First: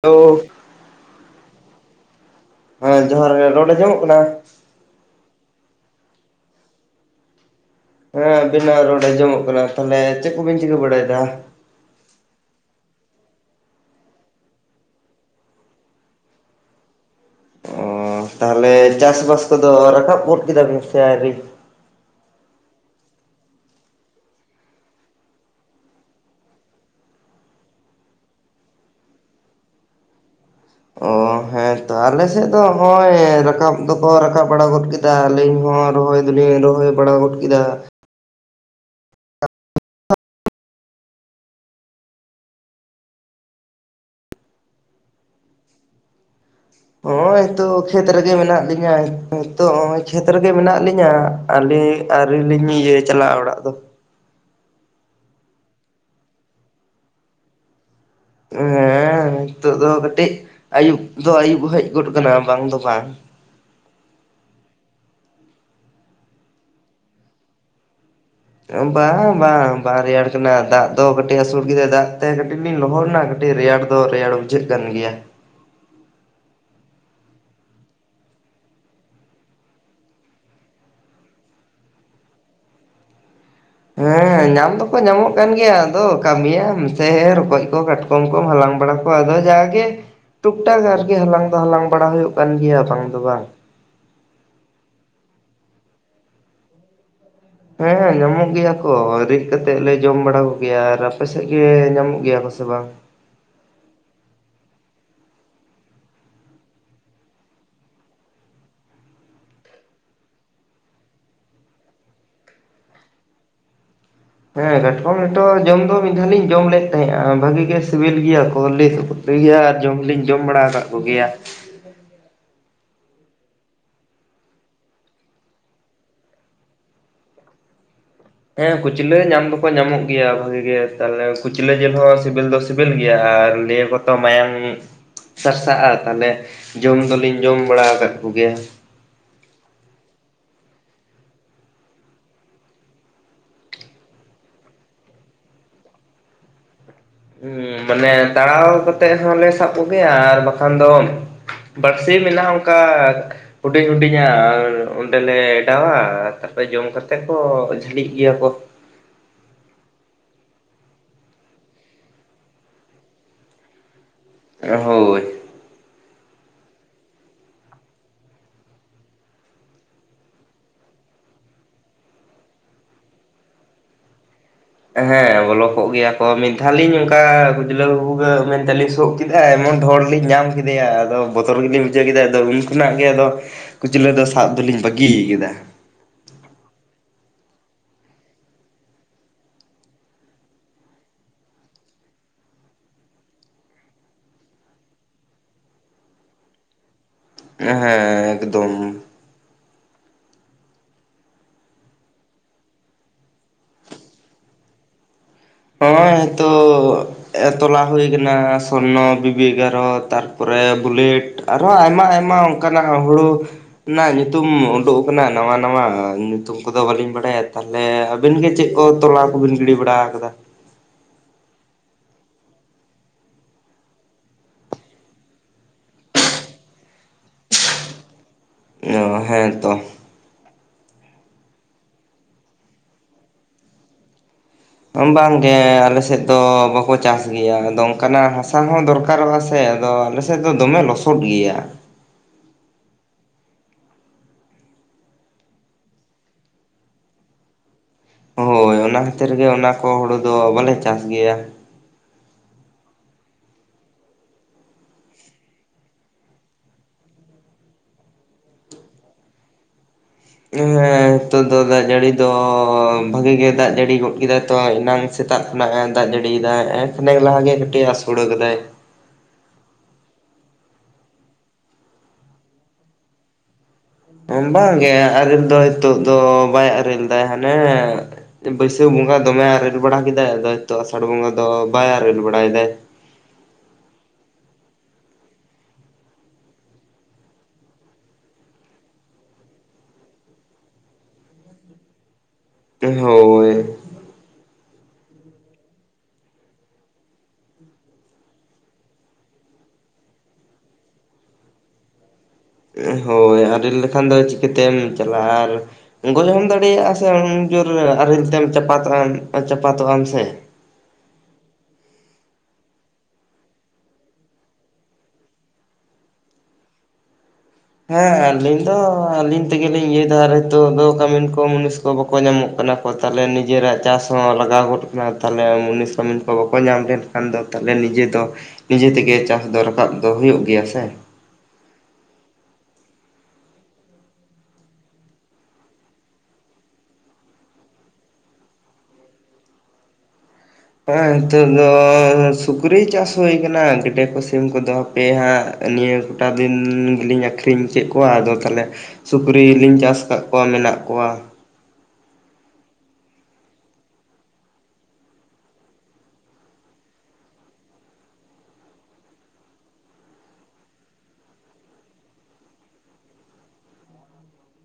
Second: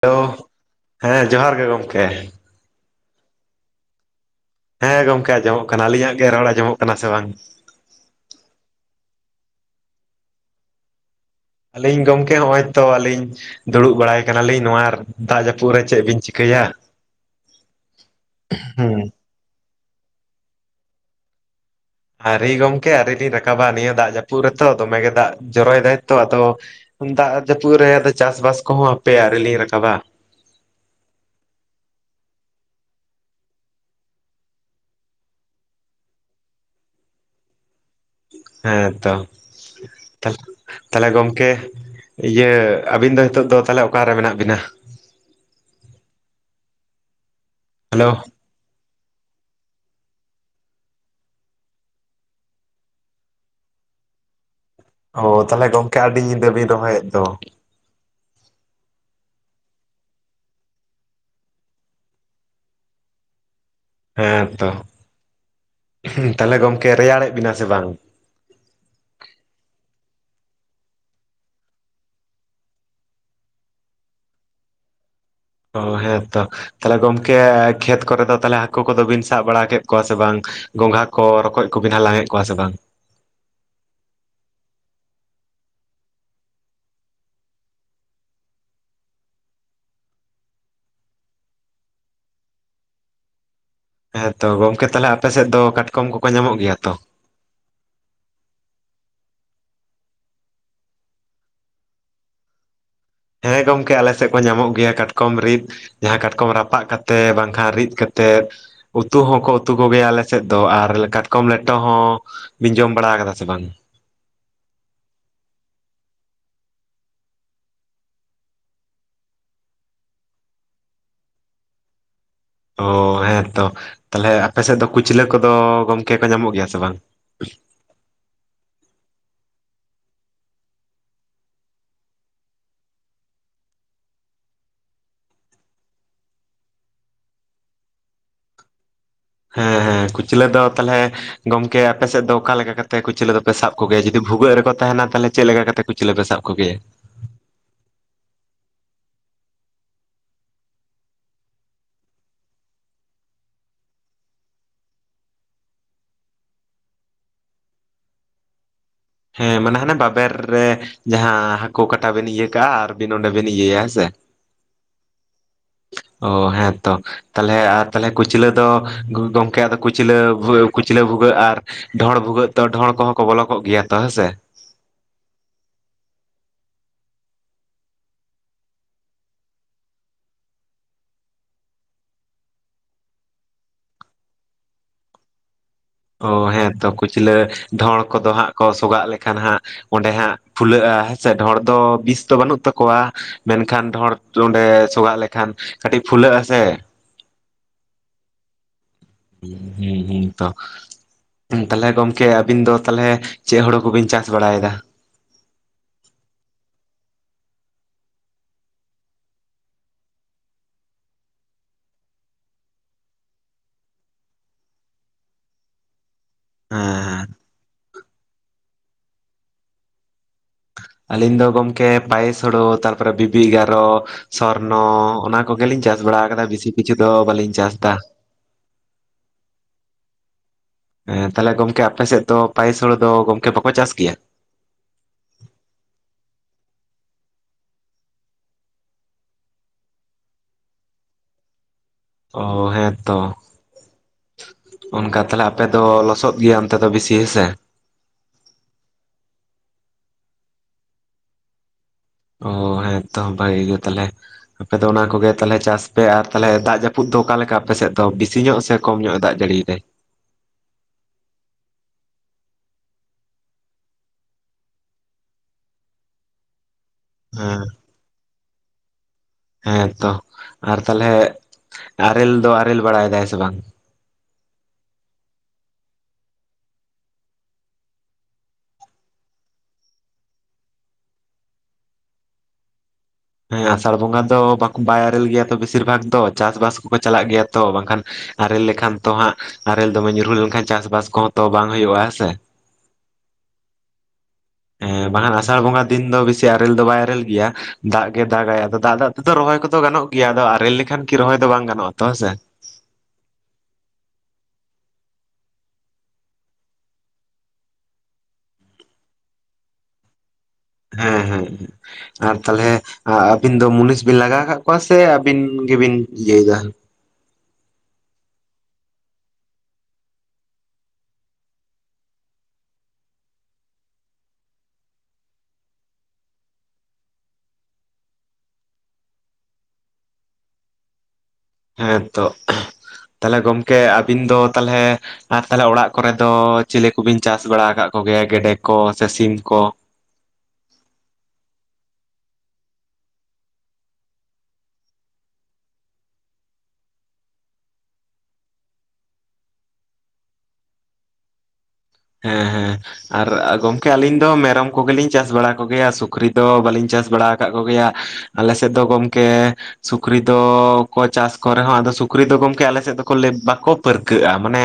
Hello ᱦᱮᱸ ᱡᱚᱦᱟᱨ ᱜᱮ ᱜᱚᱢᱠᱮ ᱦᱮᱸ ᱡᱚᱦᱟᱨ ᱜᱮ ᱱᱚᱰ ᱟᱧᱟᱢᱚᱜ ᱠᱟᱱᱟ ᱦᱮ ᱜᱚᱝᱠᱮ ᱟᱢᱚᱢᱟᱜ ᱠᱟᱱᱟ ᱾ ᱟᱞᱤᱧᱟᱜ ᱜᱮ ᱨᱚᱲ ᱟᱡᱚᱢᱚᱜ ᱠᱟᱱᱟ ᱥᱮ ᱵᱟᱝ? ᱦᱮ ᱟᱵᱤᱱᱟᱜ ᱨᱚᱲ ᱟᱡᱚᱢᱚᱜ ᱠᱟᱱᱟ᱾ ᱛᱟᱦᱚᱞᱮ ᱪᱮᱫ ᱠᱚ ᱵᱤᱱ ᱪᱤᱠᱟᱹ ᱵᱟᱲᱟᱭᱮᱫᱟ? ᱟᱞᱤᱧ ᱜᱚᱝᱠᱮ ᱱᱚᱜᱼᱚᱭ ᱛᱚ ᱟᱞᱤᱧ ᱫᱩᱲᱩᱵ ᱵᱟᱲᱟᱭ ᱠᱟᱱᱟ ᱞᱤᱧ ᱱᱚᱣᱟ ᱫᱟᱜ ᱡᱟᱯᱩᱫ ᱨᱮ ᱪᱮᱫ ᱵᱤᱱ ᱪᱤᱠᱟᱹᱭᱟ ᱚ ᱛᱟᱦᱚᱞᱮ ᱦᱩᱸ ᱪᱟᱥ ᱵᱟᱥ ᱠᱚ ᱫᱚ ᱨᱟᱠᱟᱵ ᱜᱚᱫ ᱠᱮᱫᱟ ᱵᱤᱱ ᱥᱮ ᱟᱣᱨᱤ? ᱟᱣᱨᱤ ᱜᱚᱢᱠᱮ ᱟᱹᱨᱤ ᱞᱤᱧ ᱨᱟᱠᱟᱵᱟ ᱱᱤᱭᱟᱹ ᱫᱟᱜ ᱡᱟᱯᱩᱫ ᱨᱮ ᱛᱚ ᱫᱚᱢᱮ ᱜᱮ ᱫᱟᱜ ᱡᱚᱨᱚᱭ ᱫᱟᱭ ᱛᱚ ᱟᱫᱚ - ᱫᱟᱜ ᱡᱟᱯᱩᱫ ᱨᱮ ᱟᱫᱚ ᱪᱟᱥ ᱵᱟᱥ ᱠᱚ ᱦᱚ ᱦᱟᱯᱮ ᱟᱣᱨᱤ ᱞᱤᱧ ᱨᱟᱠᱟᱵᱟ᱾ ᱚ ᱦᱮ - ᱦᱮ ᱛᱚ ᱟᱞᱮ ᱥᱮᱫ ᱫᱚ ᱱᱚᱜᱼᱚᱭ ᱨᱟᱠᱟᱵ ᱫᱚᱠᱚ ᱨᱟᱠᱟᱵ ᱵᱟᱲᱟ ᱜᱚᱫ ᱠᱮᱫᱟ ᱟᱞᱤᱧ ᱦᱚ ᱨᱚᱦᱚᱭ ᱫᱚᱞᱤᱧ ᱨᱚᱦᱚᱭ ᱵᱟᱲᱟ ᱜᱚᱫ ᱠᱮᱫᱟ ᱦᱮ ᱛᱚ ᱛᱟᱦ ᱛᱟᱦᱞᱮ ᱜᱚᱝᱠᱮ ᱤᱭᱟᱹ ᱟᱵᱤᱱ ᱫᱚ ᱱᱤᱛᱚᱜ ᱫᱚ ᱛᱟᱦᱚᱞᱮ ᱚᱠᱟᱨᱮ ᱢᱮᱱᱟᱜ ᱵᱤᱱᱟ? ᱱᱚᱜᱼᱚᱭ ᱱᱤᱛᱚᱜ ᱠᱷᱮᱛ ᱦᱮᱞᱳ ᱨᱮᱜᱮ ᱢᱮᱱᱟᱜ ᱞᱤᱧᱟ᱾ ᱦᱮᱛᱚᱜ ᱦᱚᱜᱼᱚᱭ ᱠᱷᱮᱛ ᱨᱮᱜᱮ ᱢᱮᱱᱟᱜ ᱞᱤᱧᱟ ᱟᱹᱴᱞᱤᱧ ᱟᱣᱨᱤ ᱞᱤᱧ ᱤᱭᱟᱹ ᱪᱟᱞᱟᱜᱼᱟ ᱚᱲᱟᱜ ᱫᱚ ᱚᱜ ᱛᱟᱦᱚᱞᱮ ᱜᱚᱝᱠᱮ ᱟᱰᱤ ᱧᱤᱫᱟᱹ ᱵᱤᱱ ᱨᱚᱦᱚᱭᱮᱫ ᱫᱚ ᱮᱜ ᱦᱮ ᱱᱤᱛᱚᱜ ᱫᱚ ᱠᱟᱴᱤᱡ ᱟᱭᱩᱵ ᱫᱚ ᱟᱭᱩᱵ ᱦᱮᱡ ᱜᱚᱫ ᱟᱠᱟᱱᱟ ᱵᱟᱝ ᱫᱚ ᱵᱟᱝ ᱦᱮ ᱛᱚ, ᱛᱟᱦᱚᱞᱮ ᱜᱚᱝᱠᱮ ᱨᱮᱭᱟᱲᱮᱫ ᱵᱮᱱᱟ ᱥᱮ ᱵᱟᱝ? ᱵᱟᱝ ᱵᱟᱝ ᱵᱟᱝ ᱨᱮᱭᱟᱲ ᱠᱟᱱᱟ ᱫᱟᱜ ᱫᱚ ᱠᱟᱴᱤᱡ ᱦᱟᱥᱩᱲ ᱠᱮᱫᱟᱭ ᱫᱟᱜ ᱛᱮ ᱠᱟᱴᱤᱡ ᱞᱤᱧ ᱞᱚᱦᱚᱫ ᱱᱟ ᱟᱰᱤ ᱨᱮᱭᱟᱲ ᱫᱚ ᱨᱮᱭᱟᱲ ᱵᱩᱡᱷᱟᱹᱜ ᱠᱟᱱ ᱜᱮᱭᱟ ᱚ ᱦᱮ ᱛᱚ ᱛᱟᱦᱞᱮ ᱜᱚᱢᱠᱮ ᱠᱷᱮᱛ ᱠᱚ ᱨᱮ ᱫᱚ ᱛᱟᱦᱚᱞᱮ ᱦᱟᱠᱩ ᱠᱚ ᱫᱚ ᱵᱤᱱ ᱥᱟᱵ ᱵᱟᱲᱟ ᱠᱮᱫ ᱠᱚᱣᱟ ᱥᱮ ᱵᱟᱝ? ᱜᱚᱸᱜᱷᱟ ᱠᱚ ᱨᱚᱠᱚᱡ ᱠᱚ ᱵᱤᱱ ᱦᱟᱞᱟᱝ ᱮᱫ ᱠᱚᱣᱟ ᱥᱮ ᱵᱟᱝ? ᱦᱮ ᱧᱟᱢ ᱫᱚ ᱠᱚ ᱧᱟᱢᱚᱜ ᱠᱟᱱ ᱜᱮᱭᱟ ᱟᱫᱚ ᱠᱟᱢᱤᱭᱟᱢ ᱥᱮ ᱨᱚᱠᱚᱡ ᱠᱚ ᱠᱟᱴ- ᱠᱚᱢ ᱠᱚ ᱦᱟᱞᱟᱝ ᱵᱟᱲᱟ ᱠᱚᱣᱟ ᱟᱫᱚ ᱡᱟᱜᱮ ᱴᱩᱠ ᱴᱟᱠ ᱟᱨᱠᱤ ᱦᱟᱞᱟᱝ ᱫᱚ ᱦᱟᱞᱟᱝ ᱵᱟᱲᱟ ᱦᱩᱭᱩᱜ ᱠᱟᱱ ᱜᱮᱭᱟ ᱵᱟᱝ ᱫᱚ ᱵᱟᱝ ᱦᱮ ᱛᱚ ᱜᱚᱝᱠᱮ ᱛᱟᱦᱚᱞᱮ ᱟᱯᱮ ᱥᱮᱫ ᱫᱚ ᱠᱟᱴᱠᱚᱢ ᱠᱚ ᱠᱚ ᱧᱟᱢᱚᱜ ᱜᱮᱭᱟ ᱛᱚ? ᱦᱮᱸ ᱧᱟᱢᱚᱜ ᱜᱮᱭᱟ ᱠᱚ ᱨᱤᱫ ᱠᱟᱛᱮᱜ ᱞᱮ ᱡᱚᱢ ᱵᱟᱲᱟ ᱠᱚ ᱜᱮᱭᱟ ᱟᱨ ᱟᱯᱮ ᱥᱮᱫ ᱜᱮ ᱧᱟᱢᱚᱜ ᱜᱮᱭᱟ ᱠᱚ ᱥᱮ ᱵᱟᱝ ᱦᱮᱸ ᱜᱚᱝᱠᱮ ᱟᱞᱮᱥᱮᱫ ᱠᱚ ᱧᱟᱢᱚᱜ ᱜᱮᱭᱟ ᱠᱟᱴᱠᱚᱢ ᱨᱤᱫ ᱡᱟᱦᱟᱸ ᱠᱟᱴᱠᱚᱢ ᱨᱟᱯᱟᱜ ᱠᱟᱛᱮᱜ ᱵᱟᱝ ᱠᱷᱟᱱ ᱨᱤᱫ ᱠᱟᱛᱮᱜ ᱩᱛᱩ ᱦᱚᱸ ᱠᱚ ᱩᱛᱩ ᱠᱚ ᱜᱮᱭᱟ ᱟᱞᱮ ᱥᱮᱫ ᱫᱚ ᱟᱨ ᱠᱟᱴᱠᱚᱢ ᱞᱮᱴᱚ ᱦᱚᱸ ᱵᱤᱱ ᱡᱚᱢ ᱵᱟᱲᱟ ᱟᱠᱟᱫᱟ ᱥᱮ ᱵᱟᱝ? ᱦᱮᱸ ᱠᱟᱴᱠᱚᱢ ᱞᱮᱴᱚ ᱡᱚᱢ ᱫᱚ ᱢᱤᱫ ᱫᱷᱟᱣ ᱞᱤᱧ ᱡᱚᱢ ᱞᱮᱫ ᱛᱟᱦᱮᱜᱼᱟ ᱵᱷᱟᱹᱜᱤ ᱜᱮ ᱥᱤᱵᱤᱞ ᱜᱮᱭᱟ ᱠᱚ ᱞᱟᱹᱭ ᱛᱚᱠᱚ ᱞᱟᱹᱭᱼᱟ ᱟᱨ ᱡᱚᱢ ᱦᱚᱞᱤᱧ ᱡᱚᱢ ᱵᱟᱲᱟ ᱟᱠᱟᱫ ᱠᱚ ᱜᱮᱭᱟ ᱚ ᱦᱮᱸ ᱛᱚ ᱛᱟᱦᱚᱞᱮ ᱟᱯᱮ ᱥᱮᱫ ᱫᱚ ᱠᱩᱪᱞᱟ ᱠᱚ ᱫᱚ ᱜᱚᱝᱠᱮ ᱠᱚ ᱧᱟᱢᱚᱜ ᱜᱮᱭᱟ ᱥᱮ ᱵᱟᱝ ᱦᱮᱸ ᱠᱩᱪᱞᱟᱹ ᱧᱟᱢ ᱫᱚ ᱠᱚ ᱧᱟᱢᱚᱜ ᱜᱮᱭᱟ ᱵᱷᱟᱹᱜᱤ ᱜᱮ ᱛᱟᱦᱞᱮ ᱠᱩᱪᱞᱟᱹ ᱡᱤᱞ ᱦᱚᱸ ᱥᱤᱵᱤᱞ ᱫᱚ ᱥᱤᱵᱤᱞ ᱜᱮᱭᱟ ᱟᱨ ᱞᱟᱹᱭ ᱟᱠᱚ ᱛᱚ ᱢᱟᱭᱟᱝ ᱥᱟᱨᱥᱟᱜᱼᱟ ᱛᱟᱦᱞᱮ ᱡᱚᱢ ᱫᱚ ᱞᱤᱧ ᱡᱚᱢ ᱵᱟᱲᱟ ᱟᱠᱟᱫ ᱠᱚ ᱜᱮᱭᱟ ᱾ ᱦᱮᱸ ᱦᱮᱸ ᱠᱩᱪᱞᱟᱹ ᱫᱚ ᱛᱟᱦᱚᱞᱮ ᱜᱚᱝᱠᱮ ᱟᱯᱮ ᱥᱮᱫ ᱫᱚ ᱚᱠᱟ ᱞᱮᱠᱟ ᱠᱟᱛᱮ ᱠᱩᱪᱞᱟᱹ ᱫᱚ ᱯᱮ ᱥᱟᱵ ᱠᱚ ᱜᱮᱭᱟ ᱡᱩᱫᱤ ᱵᱷᱩᱜᱟᱹᱜ ᱨᱮ ᱠᱚ ᱛᱟᱦᱮᱱᱟ ᱛᱟᱦᱞᱮ ᱪᱮᱫ ᱞᱮᱠᱟ ᱠᱟᱛᱮ ᱠᱩᱪᱼ ᱩᱪᱞᱟ. ᱯᱮ ᱥᱟᱵ ᱠᱚ ᱜᱮᱭᱟ ᱩᱦ ᱢᱟᱱᱮ ᱛᱟᱲᱟᱣ ᱠᱟᱛᱮᱜ ᱦᱚᱞᱮ ᱥᱟᱵ ᱠᱚ ᱜᱮᱭᱟ ᱟᱨ ᱵᱟᱠᱷᱟᱱ ᱫᱚ ᱵᱟᱲᱥᱤ ᱢᱮᱱᱟᱜᱼᱟ ᱚᱱᱠᱟ ᱦᱩᱰᱤᱧ ᱦᱩᱰᱤᱧᱟᱜ ᱟᱨ ᱚᱸᱰᱮᱞᱮ ᱮᱸᱰᱟᱣᱟ ᱛᱟᱨᱯᱚᱨᱮ ᱡᱚᱢ ᱠᱟᱛᱮ ᱠᱚ ᱡᱷᱟᱞᱤᱜ ᱜᱮᱭᱟ ᱠᱚ ᱦᱮᱸ ᱢᱟᱱᱮ ᱦᱟᱱᱮ ᱵᱟᱵᱮᱨ ᱨᱮ ᱡᱟᱦᱟᱸ ᱦᱟᱹᱠᱩ ᱠᱟᱴᱟ ᱵᱮᱱ ᱤᱭᱟᱹ ᱠᱟᱜᱼᱟ ᱟᱨ ᱵᱤᱱ ᱚᱸᱰᱮ ᱵᱮᱱ ᱤᱭᱟᱹᱭᱟ ᱦᱮᱸᱥᱮ ᱦᱳᱭ ᱚ ᱦᱮᱸ ᱛᱚ ᱛᱟᱦᱞᱮ ᱟᱨ ᱛᱟᱦᱞᱮ ᱠᱩᱪᱞᱟᱹ ᱫᱚ ᱜᱩ ᱜᱚᱝᱠᱮ ᱟᱫᱚ ᱠᱩᱪᱞᱟᱹ ᱠᱩᱪᱞᱟᱹ ᱵᱷᱩᱜᱟᱹᱜ ᱟᱨ ᱰᱷᱚᱲ ᱵᱷᱩᱜᱟᱹᱜ ᱛᱚ ᱰᱷᱚᱲ ᱠᱚᱦᱚᱸ ᱠᱚ ᱵᱚᱞᱚ ᱠᱚᱜ ᱜᱮᱭᱟ ᱛᱚ ᱦᱮᱸᱥᱮ ᱦᱮᱸ ᱵᱚᱞᱚ ᱠᱚᱜ ᱜᱮᱭᱟ ᱠᱚ ᱢᱤᱫ ᱫᱷᱟᱣ ᱞᱤᱧ ᱚᱱᱠᱟ ᱜᱩᱡᱽᱞᱟᱹ ᱵᱷᱩᱜᱟᱜ ᱢᱮᱱᱛᱮ ᱞᱤᱧ ᱥᱳᱜ ᱠᱮᱫᱟ ᱮᱢᱚᱱ ᱰᱷᱚᱲ ᱞᱤᱧ ᱧᱟᱢ ᱠᱮᱫᱮᱭᱟ ᱟᱫᱚ ᱵᱚᱛᱚᱨ ᱜᱮᱞᱤᱧ ᱵᱩᱡᱷᱟᱹᱣ ᱠᱮᱫᱟ ᱟᱫᱚ ᱩᱱ ᱠᱷᱚᱱᱟᱜ ᱜᱮ ᱟᱫᱚ ᱠᱩᱪᱞᱟᱹ ᱫᱚ ᱥᱟᱵ ᱫᱚ ᱞᱤᱧ ᱵᱟᱜᱤᱭ ᱠᱮᱫᱟ ᱚ ᱦᱮᱸᱛᱚ ᱠᱩᱪᱞᱟᱹ ᱰᱷᱚᱲ ᱠᱚᱫᱚ ᱦᱟᱸᱜ ᱠᱚ ᱥᱚᱜᱟᱜ ᱞᱮᱠᱷᱟᱱ ᱦᱟᱸᱜ ᱚᱸᱰᱮ ᱦᱟᱸᱜ ᱯᱷᱩᱞᱟᱹᱜᱼᱟ ᱦᱮᱸᱥᱮ ᱰᱷᱚᱸᱲ ᱫᱚ ᱵᱤᱥ ᱫᱚ ᱵᱟᱹᱱᱩᱜ ᱛᱟᱠᱚᱣᱟ ᱢᱮᱱᱠᱷᱟᱱ ᱰᱷᱚᱸᱲ ᱚᱸᱰᱮ ᱥᱚᱜᱟᱜ ᱞᱮᱠᱷᱟᱱ ᱠᱟᱹᱴᱤᱡ ᱯᱷᱩᱞᱟᱹᱜ ᱟᱥᱮ ᱦᱮᱸ ᱮᱠᱫᱚᱢ ᱦᱩᱸ ᱦᱩᱸ ᱛᱚ ᱛᱟᱦᱚᱞᱮ ᱜᱚᱝᱠᱮ ᱟᱹᱵᱤᱱ ᱫᱚ ᱛᱟᱦᱞᱮ ᱪᱮᱫ ᱦᱩᱲᱩ ᱠᱚᱵᱤᱱ ᱪᱟᱥ ᱵᱟᱲᱟᱭᱮᱫᱟ ᱦᱚᱸᱜᱼᱚᱭ ᱱᱤᱛᱳᱜ ᱛᱚᱞᱟ ᱦᱩᱭ ᱠᱟᱱᱟ ᱥᱚᱨᱱᱚ ᱵᱤᱵᱤ ᱮᱜᱟᱨᱚ ᱛᱟᱨᱯᱚᱨᱮ ᱵᱩᱞᱮᱴ ᱟᱨᱦᱚᱸ ᱟᱭᱢᱟ ᱟᱭᱢᱟ ᱚᱱᱠᱟᱱᱟᱜ ᱦᱩᱲᱩ ᱚᱱᱟ ᱧᱩᱛᱩᱢ ᱩᱰᱩᱜ ᱟᱠᱟᱱᱟ ᱱᱟᱣᱟ ᱱᱟᱣᱟ ᱧᱩᱛᱩᱢ ᱠᱚᱫᱚ ᱵᱟᱹᱞᱤᱧ ᱦᱮᱸ ᱵᱟᱲᱟᱭᱟ ᱛᱟᱦᱚᱞᱮ ᱟᱵᱤᱱ ᱜᱮ ᱪᱮᱫ ᱠᱚ ᱛᱚᱞᱟ ᱠᱚᱵᱤᱱ ᱜᱤᱲᱤ ᱵᱟᱲᱟᱣ ᱠᱟᱫᱟ ᱟᱹᱞᱤᱧ ᱫᱚ ᱜᱚᱝᱠᱮ ᱯᱟᱭᱮᱥ ᱦᱩᱲᱩ ᱛᱟᱨᱯᱚᱨᱮ ᱵᱤᱵᱤ ᱮᱜᱟᱨᱚ ᱥᱚᱨᱱᱚ ᱚᱱᱟ ᱠᱚᱜᱮᱞᱤᱧ ᱪᱟᱥ ᱵᱟᱲᱟᱣ ᱟᱠᱟᱫᱟ ᱵᱮᱥᱤ ᱠᱤᱪᱷᱩ ᱫᱚ ᱵᱟᱹᱞᱤᱧ ᱪᱟᱥ ᱫᱟ ᱚ ᱦᱮᱸ ᱛᱚ ᱦᱮᱸ ᱛᱟᱦᱞᱮ ᱜᱚᱝᱠᱮ ᱟᱯᱮᱥᱮᱫ ᱫᱚ ᱯᱟᱭᱮᱥ ᱦᱩᱲᱩ ᱫᱚ ᱜᱚᱝᱠᱮ ᱵᱟᱠᱚ ᱪᱟᱥ ᱜᱮᱭᱟ ᱵᱟᱝᱜᱮ ᱟᱞᱮ ᱥᱮᱫ ᱫᱚ ᱵᱟᱠᱚ ᱪᱟᱥ ᱜᱮᱭᱟ ᱟᱫᱚ ᱚᱱᱠᱟᱱᱟᱜ ᱦᱟᱥᱟ ᱦᱚᱸ ᱫᱚᱨᱠᱟᱨᱚᱜᱼᱟ ᱥᱮ ᱟᱫᱚ ᱟᱞᱮ ᱥᱮ ᱥᱮᱫ ᱫᱚ ᱫᱚᱢᱮ ᱞᱚᱥᱚᱫ ᱜᱮᱭᱟ ᱚ ᱦᱮᱸᱛᱚ ᱚᱱᱠᱟ ᱛᱟᱦᱚᱞᱮ ᱟᱯᱮ ᱫᱚ ᱞᱚᱥᱚᱫ ᱜᱮᱭᱟ ᱚᱱᱛᱮ ᱫᱚ ᱵᱤᱥᱤ ᱦᱮᱸᱥᱮ ᱦᱳᱭ ᱚᱱᱟ ᱠᱷᱟᱹᱛᱤᱨ ᱜᱮ ᱚᱱᱟ ᱠᱚ ᱦᱩᱲᱩ ᱫᱚ ᱵᱟᱞᱮ ᱪᱟᱥ ᱜᱮᱭᱟ ᱚ ᱦᱮᱸᱛᱚ ᱵᱷᱟᱹᱜᱤ‌ ᱜᱮ ᱛᱟᱦᱚᱞᱮ ᱟᱯᱮ ᱫᱚ ᱚᱱᱟ ᱠᱚᱜᱮ ᱛᱟᱦᱚᱞᱮ ᱪᱟᱥ ᱯᱮ ᱟᱨ ᱛᱟᱦᱚᱞᱮ ᱫᱟᱜ ᱡᱟᱹᱯᱩᱫ ᱫᱚ ᱚᱠᱟᱞᱮᱠᱟ ᱟᱯᱮᱥᱮᱫ ᱫᱚ ᱵᱤᱥᱤ ᱧᱚᱜ ᱥᱮ ᱠᱚᱢ ᱧᱚᱜᱼᱮ ᱫᱟᱜ ᱡᱟᱹᱲᱤᱭᱮᱫᱟᱭ ᱦᱮᱸ ᱱᱤᱛᱚᱜ ᱫᱚ ᱫᱟᱜ ᱡᱟᱹᱲᱤ ᱫᱚ ᱵᱷᱟᱹᱜᱤ ᱜᱮ ᱫᱟᱜ ᱡᱟᱹᱲᱤ ᱜᱚᱫ ᱠᱮᱫᱟᱭ ᱛᱚ ᱮᱱᱟᱝ ᱥᱮᱛᱟᱜ ᱠᱷᱚᱱᱟᱜ ᱮ ᱫᱟᱜ ᱡᱟᱹᱲᱤᱭᱮᱫᱟᱭ ᱮᱸ ᱠᱷᱚᱱᱮᱠ ᱞᱟᱦᱟ ᱜᱮ ᱦᱮᱸ ᱠᱟᱹᱴᱤᱡᱮ ᱟᱥᱩᱲ ᱟᱠᱟᱫᱟᱭ ᱦᱮᱸ ᱛᱚ ᱟᱨ ᱛᱟᱦᱞᱮ ᱟᱨᱮᱞ ᱫᱚ ᱟᱨᱮᱞ ᱵᱟᱲᱟᱭ ᱫᱟᱭ ᱥᱮ ᱵᱟᱝ᱾ ᱵᱟᱝᱜᱮ ᱟᱨᱮᱞ ᱫᱚ ᱱᱤᱛᱚᱜ ᱫᱚ ᱵᱟᱭ ᱟᱨᱮᱞ ᱫᱟᱭ ᱦᱟᱱᱮ᱾ ᱵᱟᱹᱭᱥᱟᱹᱠᱷ ᱵᱚᱸᱜᱟ ᱫᱚᱢᱮ ᱟᱨᱮᱞ ᱵᱟᱲᱟ ᱠᱮᱫᱟᱭ ᱟᱫᱚ ᱱᱤᱛᱳᱜ ᱟᱥᱟᱲ ᱵᱚᱸᱜᱟ ᱫᱚ ᱵᱟᱭ ᱟᱨᱮᱞ ᱵᱟᱲᱟᱭᱮᱫᱟ᱾ ᱦᱮᱸ ᱟᱥᱟᱲ ᱵᱚᱸᱜᱟ ᱫᱚ ᱵᱟᱭ ᱟᱨᱮᱞ ᱜᱮᱭᱟ ᱛᱚ ᱵᱮᱥᱤᱨ ᱵᱷᱟᱜᱽ ᱫᱚ ᱪᱟᱥᱵᱟᱥ ᱠᱚᱠᱚ ᱪᱟᱞᱟᱜ ᱜᱮᱭᱟ ᱛᱚ ᱵᱟᱝ ᱠᱷᱟᱱ ᱟᱨᱮᱞ ᱞᱮᱠᱷᱟᱱ ᱛᱚ ᱦᱟᱸᱜ ᱟᱨᱮᱞ ᱫᱚᱢᱮ ᱧᱩᱨᱦᱩ ᱞᱮᱱᱠᱷᱟᱱ ᱪᱟᱥᱵᱟᱥ ᱠᱚᱦᱚᱸ ᱛᱚ ᱵᱟᱝ ᱦᱩᱭᱩᱜᱼᱟ ᱦᱮᱸᱥᱮ᱾ ᱦᱳᱭ ᱦᱳᱭ ᱦᱮᱸ ᱵᱟᱝᱠᱷᱟᱱ ᱟᱥᱟᱲ ᱵᱚᱸᱜᱟ ᱫᱤᱱ ᱫᱚ ᱵᱮᱥᱤ ᱟᱨᱮᱞ ᱫᱚ ᱵᱟᱭ ᱟᱨᱮᱞ ᱜᱮᱭᱟ᱾ ᱫᱟᱜ ᱜᱮ ᱫᱟᱜᱟᱭ ᱟᱫᱚ ᱫᱟᱜ ᱫᱟᱜ ᱛᱮᱫᱚ ᱨᱚᱦᱚᱭ ᱠᱚᱫᱚ ᱜᱟᱱᱚᱜ ᱜᱮᱭᱟ ᱟᱫᱚ ᱟᱨᱮᱞ ᱞᱮᱠᱷᱟᱱ ᱠᱤ ᱨᱚᱦᱚᱭ ᱫᱚ ᱵᱟᱝ ᱜᱟᱱᱚᱜᱼᱟ ᱛᱚ ᱦᱮᱸᱥᱮ᱾ ᱦᱳᱭ ᱟᱨᱮᱞ ᱞᱮᱠᱷᱟᱱ ᱫᱚ ᱪᱤᱠᱟᱹᱛᱮᱢ ᱪᱟᱞᱟᱜᱼᱟ ᱟᱨ ᱜᱚᱡ ᱦᱚᱸᱢ ᱫᱟᱲᱮᱭᱟᱜᱼᱟ ᱥᱮ ᱩᱱ ᱡᱳᱨ ᱟᱨᱮᱞ ᱛᱮᱢ ᱪᱟᱯᱟᱫᱚᱜᱼᱟ ᱪᱟᱯᱟᱫᱚᱜ ᱟᱢ ᱥᱮ ᱦᱮᱸ ᱦᱮᱸ ᱦᱮᱸ ᱟᱨ ᱛᱟᱦᱚᱞᱮ ᱟᱹᱵᱤᱱ ᱫᱚ ᱢᱩᱱᱤᱥ ᱵᱤᱱ ᱞᱟᱜᱟᱣ ᱠᱟᱜ ᱠᱚᱣᱟ ᱥᱮ ᱟᱹᱵᱤᱱ ᱜᱮᱵᱤᱱ ᱤᱭᱟᱹ᱾ᱭᱮᱫᱟ ᱦᱮᱸ ᱟᱹᱞᱤᱧ ᱫᱚ ᱟᱹᱞᱤᱧ ᱛᱮᱜᱮᱞᱤᱧ ᱤᱭᱟᱹᱭᱮᱫᱟ ᱟᱨ ᱱᱤᱛᱚᱜ ᱫᱚ ᱠᱟᱢᱤᱱ ᱠᱚ ᱢᱩᱱᱤᱥ ᱠᱚ ᱵᱟᱠᱚ ᱧᱟᱢᱚᱜ ᱠᱟᱱᱟ ᱠᱚ ᱛᱟᱦᱚᱞᱮ ᱱᱤᱡᱮᱨᱟᱜ ᱪᱟᱥ ᱦᱚᱸ ᱞᱟᱜᱟᱣ ᱜᱚᱫ ᱠᱟᱱᱟ ᱛᱟᱦᱚᱞᱮ ᱢᱩᱱᱤᱥ ᱠᱟᱢᱤᱱ ᱠᱚ ᱵᱟᱠᱚ ᱧᱟᱢ ᱞᱮᱱ᱾ ᱠᱷᱟᱱ ᱫᱚ ᱛᱟᱦᱚᱞᱮ ᱱᱤᱡᱮ ᱫᱚ ᱱᱤᱡᱮ ᱛᱮᱜᱮ ᱪᱟᱥ ᱫᱚ ᱨᱟᱠᱟᱵ ᱫᱚ ᱦᱩᱭᱩᱜ ᱜᱮᱭᱟ ᱥᱮ ᱦᱮᱸ ᱛᱚ ᱛᱟᱦᱚᱞᱮ ᱜᱚᱝᱠᱮ ᱟᱵᱤᱱ ᱫᱚ ᱛᱟᱦᱚᱞᱮ ᱟᱨ ᱛᱟᱦᱚᱞᱮ ᱚᱲᱟᱜ ᱠᱚᱨᱮ ᱫᱚ ᱪᱤᱞᱤ ᱠᱚᱵᱤᱱ ᱪᱟᱥ ᱵᱟᱲᱟᱣ ᱠᱟᱫ ᱠᱚᱜᱮᱭᱟ ᱜᱮᱰᱮ ᱠᱚ ᱥᱮ ᱥᱤᱢ ᱠᱚ ᱦᱮᱸ ᱱᱤᱛᱚᱜ ᱫᱚ ᱥᱩᱠᱨᱤ ᱪᱟᱥ ᱦᱩᱭ ᱠᱟᱱᱟ ᱜᱮᱰᱮ ᱠᱚ ᱥᱤᱢ ᱠᱚᱫᱚ ᱦᱟᱯᱮ ᱦᱟᱸᱜ ᱱᱤᱭᱟᱹ ᱠᱚᱴᱟ ᱫᱤᱱ ᱜᱮᱞᱤᱧ ᱟᱠᱷᱨᱤᱧ ᱠᱮᱫ ᱠᱚᱣᱟ ᱟᱫᱚ ᱛᱟᱦᱚᱞᱮ᱾ ᱥᱩᱠᱨᱤ ᱞᱤᱧ ᱪᱟᱥ ᱟᱠᱟᱫ ᱠᱚᱣᱟ ᱢᱮᱱᱟᱜ ᱠᱚᱣᱟ᱾ ᱦᱮᱸ ᱦᱮᱸ ᱟᱨ ᱜᱚᱝᱠᱮ ᱟᱹᱞᱤᱧ ᱫᱚ ᱢᱮᱨᱚᱢ ᱠᱚᱜᱮᱞᱤᱧ ᱪᱟᱥ ᱵᱟᱲᱟ ᱠᱚᱜᱮᱭᱟ ᱥᱩᱠᱨᱤ ᱫᱚ ᱵᱟᱹᱞᱤᱧ ᱪᱟᱥ ᱵᱟᱲᱟᱣ ᱠᱟᱫ ᱠᱚᱜᱮᱭᱟ ᱟᱞᱮ ᱥᱮᱫ ᱫᱚ ᱜᱚᱝᱠᱮ ᱥᱩᱠᱨᱤ ᱫᱚᱠᱚ ᱪᱟᱥ ᱠᱚ ᱨᱮᱦᱚᱸ ᱟᱫᱚ ᱥᱩᱠᱨᱤ ᱫᱚ ᱜᱚᱢᱠᱮ ᱟᱞᱮ ᱥᱮᱫ ᱫᱚ ᱵᱟᱠᱚ ᱯᱟᱹᱨᱠᱟᱹᱜᱼᱟ ᱢᱟᱱᱮ᱾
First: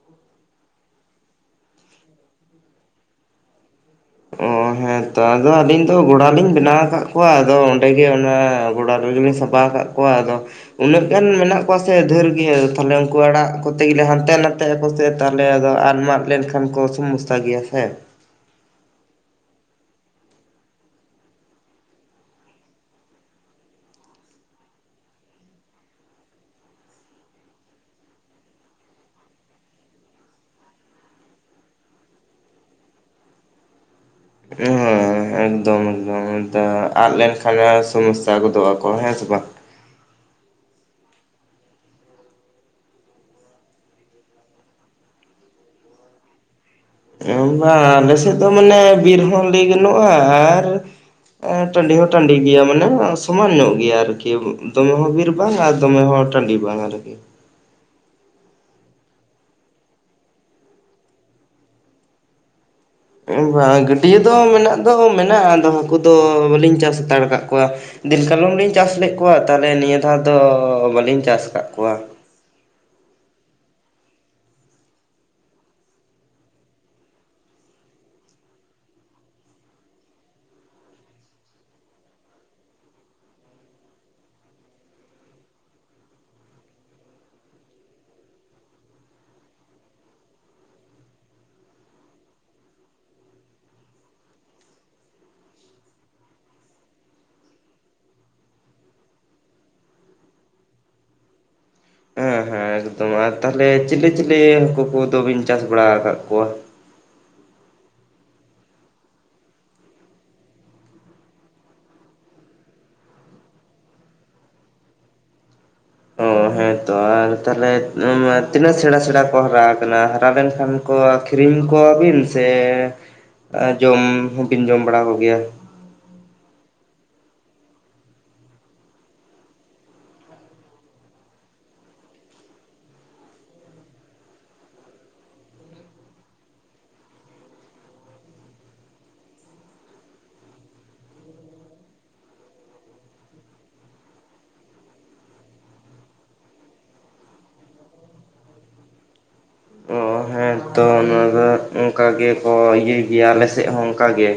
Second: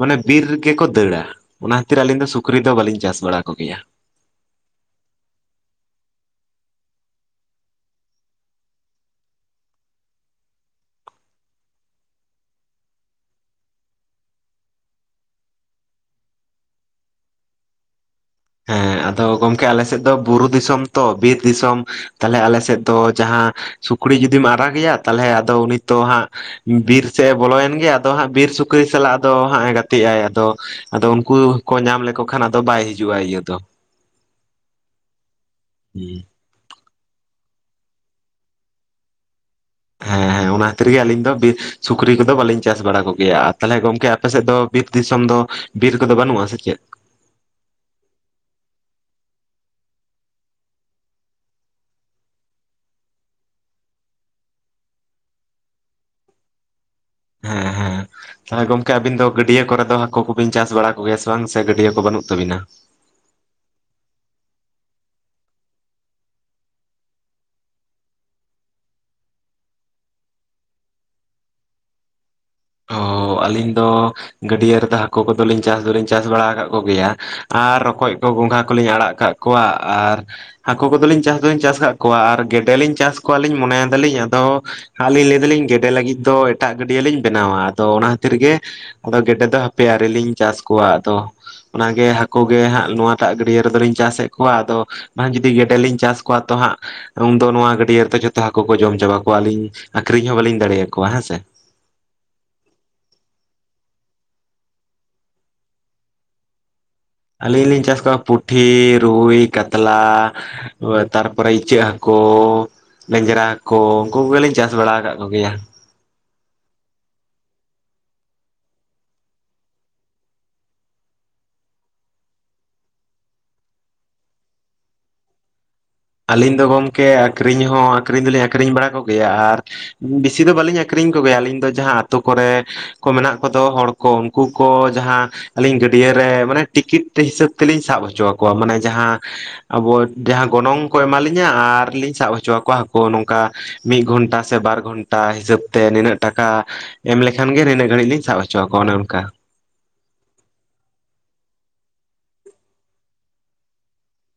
ᱢᱟᱱᱮ ᱵᱤᱨ ᱨᱮᱜᱮᱠᱚ ᱫᱟᱹᱲᱟ ᱚᱱᱟ ᱠᱷᱛᱤᱨ ᱟᱹᱞᱤᱧ ᱫᱚ ᱥᱩᱠᱨᱤ ᱫᱚ ᱵᱟᱹᱞᱤᱧ ᱪᱟᱥ ᱵᱟᱲᱟ ᱠᱚᱜᱮᱭᱟ᱾ ᱚ ᱦᱮ ᱛᱚ ᱟᱫᱚ ᱟᱹᱞᱤᱧ ᱫᱚ ᱜᱚᱲᱟᱞᱤᱧ ᱵᱮᱱᱟᱣ ᱟᱠᱟᱫ ᱠᱚᱣᱟ ᱟᱫᱚ ᱚᱸᱰᱮ ᱜᱮ ᱚᱱᱟ ᱜᱚᱲᱟ ᱨᱮᱜᱮᱞᱤᱧ ᱥᱟ ᱵᱟ ᱠᱟᱜ ᱠᱚᱣᱟ ᱟᱫᱚ ᱩᱱᱟᱹᱜ ᱜᱟᱱ ᱢᱮᱱᱟᱜ ᱠᱚᱣᱟ ᱥᱮ ᱫᱷᱮᱨ ᱜᱮ ᱛᱟᱦᱞᱮ ᱩᱱᱠᱩ ᱟᱲᱟᱜ ᱠᱚᱛᱮ ᱜᱮᱞᱮ ᱦᱟᱱᱛᱮ ᱱᱟᱛᱮ ᱟᱠᱚ ᱥᱮ ᱛᱟᱦᱚᱞᱮ ᱟᱫᱚ ᱟᱫ ᱢᱟᱜ ᱞᱮᱱᱠᱷᱟᱱ ᱠᱚ ᱥᱚᱢᱚᱥᱥᱟ ᱜᱮᱭᱟ ᱥᱮ ᱦᱮ ᱟᱫᱚ ᱜᱚᱝᱠᱮ ᱟᱞᱮ ᱥᱮᱫ ᱫᱚ ᱵᱩᱨᱩ ᱫᱤᱥᱚᱢ ᱛᱚ ᱵᱤᱨ ᱫᱤᱥᱚᱢ ᱛᱟᱦᱚᱞᱮ ᱟᱞᱮ ᱥᱮᱫ ᱫᱚ ᱡᱟᱦᱟ ᱥᱩᱠᱨᱤ ᱡᱩᱫᱤᱢ ᱟᱨᱟᱜᱮᱭᱟ ᱛᱟᱦᱚᱞᱮ ᱟᱫᱚ ᱩᱱᱤ ᱛᱚ ᱦᱟᱜ ᱵᱤᱨ ᱥᱮᱫ ᱮ ᱵᱚᱞᱚᱭᱮᱱ ᱜᱮ ᱟᱫᱚ ᱦᱟᱜ ᱵᱤᱨ ᱥᱩᱠᱨᱤ ᱥᱟᱞᱟᱜ ᱟᱫᱚ ᱦᱟᱜ ᱮ ᱜᱟᱛᱮ ᱟᱭ ᱟᱫᱚ᱾ ᱟᱫᱚ ᱩᱱᱠᱩ ᱠᱚ ᱧᱟᱢ ᱞᱮᱠᱚ ᱠᱷᱟᱱ ᱟᱫᱚ ᱵᱟᱭ ᱦᱤᱡᱩᱜᱼᱟ ᱤᱭᱟᱹ ᱫᱚ ᱚ ᱮᱠᱫᱚᱢ ᱦᱩᱸ ᱮᱠᱫᱚᱢ ᱛᱚ ᱟᱫ ᱞᱮᱱᱠᱷᱟᱱ ᱥᱚᱢᱚᱥᱥᱟ ᱜᱚᱫᱚᱜ ᱟᱠᱚ ᱦᱮ ᱥᱮ ᱵᱟᱝ᱾ ᱦᱮ ᱦᱮ ᱚᱱᱟ ᱠᱷᱟᱹᱛᱤᱨ ᱜᱮ ᱟᱹᱞᱤᱧ ᱫᱚ ᱵᱤᱨ ᱥᱩᱠᱨᱤ ᱠᱚᱫᱚ ᱵᱟᱹᱞᱤᱧ ᱪᱟᱥ ᱵᱟᱲᱟ ᱠᱚᱜᱮᱭᱟ ᱟᱨ ᱛᱟᱦᱞᱮ ᱜᱚᱝᱠᱮ ᱟᱯᱮᱥᱮᱫ ᱫᱚ ᱵᱤᱨ ᱫᱤᱥᱚᱢ ᱫᱚ ᱵᱤᱨ ᱠᱚᱫᱚ ᱵᱟᱹᱱᱩᱜ ᱟ ᱥᱮᱪᱮᱜ ᱚ ᱵᱟ ᱟᱞᱮ ᱥᱮᱫ ᱫᱚ ᱢᱟᱱᱮ ᱵᱤᱨ ᱦᱚ ᱞᱟᱹᱭ ᱜᱟᱱᱚᱜᱼᱟ ᱟᱨ ᱟ ᱴᱟᱰᱤ ᱦᱚ ᱴᱟᱰᱤ ᱜᱮᱭᱟ ᱢᱟᱱᱮ ᱥᱚᱢᱟᱱ ᱧᱚᱜ ᱜᱮᱭᱟ ᱟᱨᱠᱤ ᱫᱚᱢᱮ ᱦᱚ ᱵᱤᱨ ᱵᱟᱝ ᱟᱨ ᱫᱚᱢᱮ ᱦᱚᱲ ᱴᱟᱰᱤ ᱵᱟᱝ ᱟᱨᱠᱤ ᱦᱮᱸ ᱦᱮᱸ ᱛᱟᱦᱚᱞᱮ ᱜᱚᱝᱠᱮ ᱟᱵᱤᱱ ᱫᱚ ᱜᱟᱹᱰᱭᱟᱹ ᱠᱚᱨᱮ ᱫᱚ ᱦᱟᱠᱩ ᱠᱚᱵᱤᱱ ᱪᱟᱥ ᱵᱟᱲᱟ ᱠᱚᱜᱮᱭᱟ ᱥᱮ ᱵᱟᱝ ᱥᱮ ᱜᱟᱹᱰᱭᱟᱹ ᱠᱚ ᱵᱟᱹᱱᱩᱜ ᱛᱟᱹᱵᱤᱱᱟ ᱵᱟᱝ ᱜᱟᱹᱰᱭᱟᱹ ᱫᱚ ᱢᱮᱱᱟᱜ ᱫᱚ ᱢᱮᱱᱟᱜᱼᱟ ᱟᱫᱚ ᱦᱟᱹᱠᱩ ᱫᱚ ᱵᱟᱹᱞᱤᱧ ᱪᱟᱥ ᱦᱟᱛᱟᱲ ᱠᱟᱫ ᱠᱚᱣᱟ ᱫᱤᱱ ᱠᱟᱞᱚᱢ ᱞᱤᱧ ᱪᱟᱥ ᱞᱮᱫ ᱠᱚᱣᱟ ᱛᱟᱦᱞᱮ ᱱᱤᱭᱟᱹ ᱫᱷᱟᱣ ᱫᱚ ᱵᱟᱹᱞᱤᱧ ᱪᱟᱥ ᱠᱟᱫ ᱠᱚᱣᱟ ᱚᱻ ᱟᱹᱞᱤᱧ ᱫᱚ ᱜᱟᱹᱰᱭᱟᱹ ᱨᱮᱫᱚ ᱦᱟᱠᱩ ᱠᱚᱫᱚ ᱞᱤᱧ ᱪᱟᱥ ᱫᱚᱞᱤᱧ ᱪᱟᱥ ᱵᱟᱲᱟ ᱟᱠᱟᱫ ᱠᱚᱜᱮᱭᱟ ᱟᱨ ᱨᱚᱠᱚᱡ ᱠᱚ ᱜᱚᱸᱜᱷᱟ ᱠᱚᱞᱤᱧ ᱟᱲᱟᱜ ᱠᱟᱜ ᱠᱚᱣᱟ ᱟᱨ ᱦᱟᱹᱠᱩ ᱠᱚᱫᱚᱞᱤᱧ ᱪᱟᱥ ᱫᱚᱞᱤᱧ ᱪᱟᱥ ᱟᱠᱟᱫ ᱠᱚᱣᱟ ᱟᱨ ᱜᱮᱰᱮ ᱞᱤᱧ ᱪᱟᱥ ᱠᱚᱣᱟ ᱞᱤᱧ ᱢᱚᱱᱮ ᱭᱮᱫᱟᱞᱤᱧ ᱟᱫᱚ ᱟᱨᱞᱤᱧ ᱞᱟᱹᱭ ᱫᱟᱞᱤᱧ ᱜᱮᱰᱮ ᱞᱟᱹᱜᱤᱫ ᱫᱚ ᱮᱴᱟᱜ ᱜᱟᱹᱰᱭᱟᱹ ᱞᱤᱧ ᱵᱮᱱᱟᱣᱟ ᱟᱫᱚ ᱚᱱᱟ ᱠᱷᱟᱹᱛᱤᱨ ᱜᱮ ᱟᱫᱚ ᱜᱮᱰᱮ ᱫᱚ ᱦᱟᱯᱮ ᱟᱣᱨᱤ ᱞᱤᱧ ᱪᱟᱥ ᱠᱚᱣᱟ ᱟᱫᱚ ᱚᱱᱟᱜᱮ ᱦᱟᱹᱠᱩ ᱜᱮ ᱦᱟᱸᱜ ᱱᱚᱣᱟᱴᱟᱜ ᱜᱟᱹᱰᱭᱟᱹ ᱨᱮᱫᱚᱞᱤᱧ ᱪᱟᱥᱮᱫ ᱠᱚᱣᱟ ᱟᱫᱚ ᱢᱟ ᱡᱩᱫᱤ ᱜᱮᱰᱮ ᱞᱤᱧ ᱪᱟᱥ ᱠᱚᱣᱟ ᱛᱚ ᱦᱟᱸᱜ ᱩᱱᱫᱚ ᱱᱚᱣᱟ ᱜᱟᱹᱰᱭᱟᱹ ᱨᱮ ᱛᱚ ᱡᱷᱚᱛᱚ ᱦᱟᱹᱠᱩ ᱠᱚ ᱡᱚᱢ ᱪᱟᱵᱟ ᱠᱚᱣᱟ ᱟᱹᱞᱤᱧ ᱟᱠᱷᱨᱤᱧ ᱦᱚᱸ ᱵᱟᱹᱞᱤᱧ ᱫᱟᱲᱮᱭᱟ ᱠᱚᱣᱟ ᱦᱮᱸᱥᱮ ᱦᱮᱸ ᱦᱮᱸ ᱮᱠᱫᱚᱢ ᱟᱨ ᱛᱟᱦᱚᱞᱮ ᱪᱤᱞᱤ ᱪᱤᱞᱤ ᱦᱟᱹᱠᱩ ᱠᱚᱫᱚ ᱵᱤᱱ ᱪᱟᱥ ᱵᱟᱲᱟ ᱟᱠᱟᱫ ᱠᱚᱣᱟ᱾ ᱟᱹᱞᱤᱧ ᱞᱤᱧ ᱪᱟᱥ ᱠᱚᱣᱟ ᱯᱩᱴᱷᱤ ᱨᱩᱭ ᱠᱟᱛᱞᱟ ᱛᱟᱨ ᱯᱚᱨᱮ ᱤᱪᱟᱹᱜ ᱦᱟᱹᱠᱩ ᱞᱮᱧᱡᱨᱟ ᱠᱳ ᱩᱱᱠᱩ ᱠᱚᱜᱮᱞᱤᱧ ᱪᱟᱥ ᱵᱟᱲᱟ ᱟᱠᱟᱫ ᱠᱚᱜᱮᱭᱟ᱾ ᱦᱮᱸ ᱛᱚ ᱟᱨ ᱛᱟᱦᱚᱞᱮ ᱛᱤᱱᱟᱹᱜ ᱥᱮᱬᱟ ᱥᱮᱬᱟ ᱠᱚ ᱦᱟᱨᱟ ᱟᱠᱟᱱᱟ ᱦᱟᱨᱟ ᱞᱮᱱᱠᱷᱟᱱ ᱠᱚ ᱟᱹᱠᱷᱨᱤᱧ ᱠᱚᱣᱟ ᱵᱤᱱ ᱥᱮ ᱡᱚᱢ ᱦᱚᱸᱵᱤᱱ ᱡᱚᱢ ᱵᱟᱲᱟ ᱠᱚᱜᱮᱭᱟ ᱟᱹᱞᱤᱧ ᱫᱚ ᱜᱚᱝᱠᱮ ᱟᱹᱠᱷᱨᱤᱧ ᱦᱚᱸ ᱟᱹᱠᱷᱨᱤᱧ ᱫᱚᱞᱤᱧ ᱟᱠᱷᱨᱤᱧ ᱵᱟᱲᱟ ᱠᱚᱜᱮᱭᱟ ᱟᱨ ᱵᱮᱥᱤ ᱫᱚ ᱵᱟᱹᱞᱤᱧ ᱟᱠᱷᱨᱤᱧ ᱠᱚᱜᱮᱭᱟ ᱟᱹᱞᱤᱧ ᱫᱚ ᱡᱟᱦᱟᱸ ᱟᱛᱳ ᱠᱚᱨᱮ ᱠᱚ ᱢᱮᱱᱟᱜ ᱠᱚᱫᱚ ᱦᱚᱲ ᱠᱚ ᱩᱱᱠᱩ ᱠᱚ ᱡᱟᱦᱟᱸ ᱟᱹᱞᱤᱧ ᱜᱟᱹᱰᱭᱟᱹ ᱨᱮ ᱢᱟᱱᱮ ᱴᱤᱠᱤᱴ ᱦᱤᱥᱟᱹᱵ ᱛᱮᱞᱤᱧ ᱥᱟᱵ ᱦᱚᱪᱚ ᱟᱠᱚᱣᱟ ᱢᱟᱱᱮ ᱡᱟᱦᱟᱸ ᱟᱵᱚ ᱡᱟᱦᱟᱸ ᱜᱚᱱᱚᱝ ᱠᱚ ᱮᱢᱟᱞᱤᱧᱟ ᱟᱨ ᱞᱤᱧ ᱥᱟᱵ ᱦᱚᱪᱚ ᱟᱠᱚᱣᱟ ᱦᱟᱹᱠᱩ ᱱᱚᱝᱠᱟ ᱢᱤᱫ ᱜᱷᱚᱱᱴᱟ ᱥᱮ ᱵᱟᱨ ᱜᱷᱚᱱᱴᱟ ᱦᱤᱥᱟᱹᱵ ᱛᱮ ᱱᱤᱱᱟᱹᱜ ᱴᱟᱠᱟ ᱮᱢ ᱞᱮᱠᱷᱟᱱ ᱜᱮ ᱱᱤᱱᱟᱹᱜ ᱜᱷᱟᱹᱲᱤᱡ ᱞᱤᱧ ᱥᱟᱵ ᱦᱚᱪᱚ ᱟᱠᱚᱣᱟ ᱚᱱᱮ ᱚᱱᱠᱟ ᱚ ᱦᱮᱸ ᱛᱚ ᱚᱱᱟ ᱫᱚ ᱚᱱᱠᱟ ᱜᱮᱠᱚ ᱤᱭᱟᱹᱭ ᱜᱮᱭᱟ ᱟᱞᱮ ᱥᱮᱫ ᱦᱚᱸ ᱚᱱᱠᱟᱜ ᱜᱮ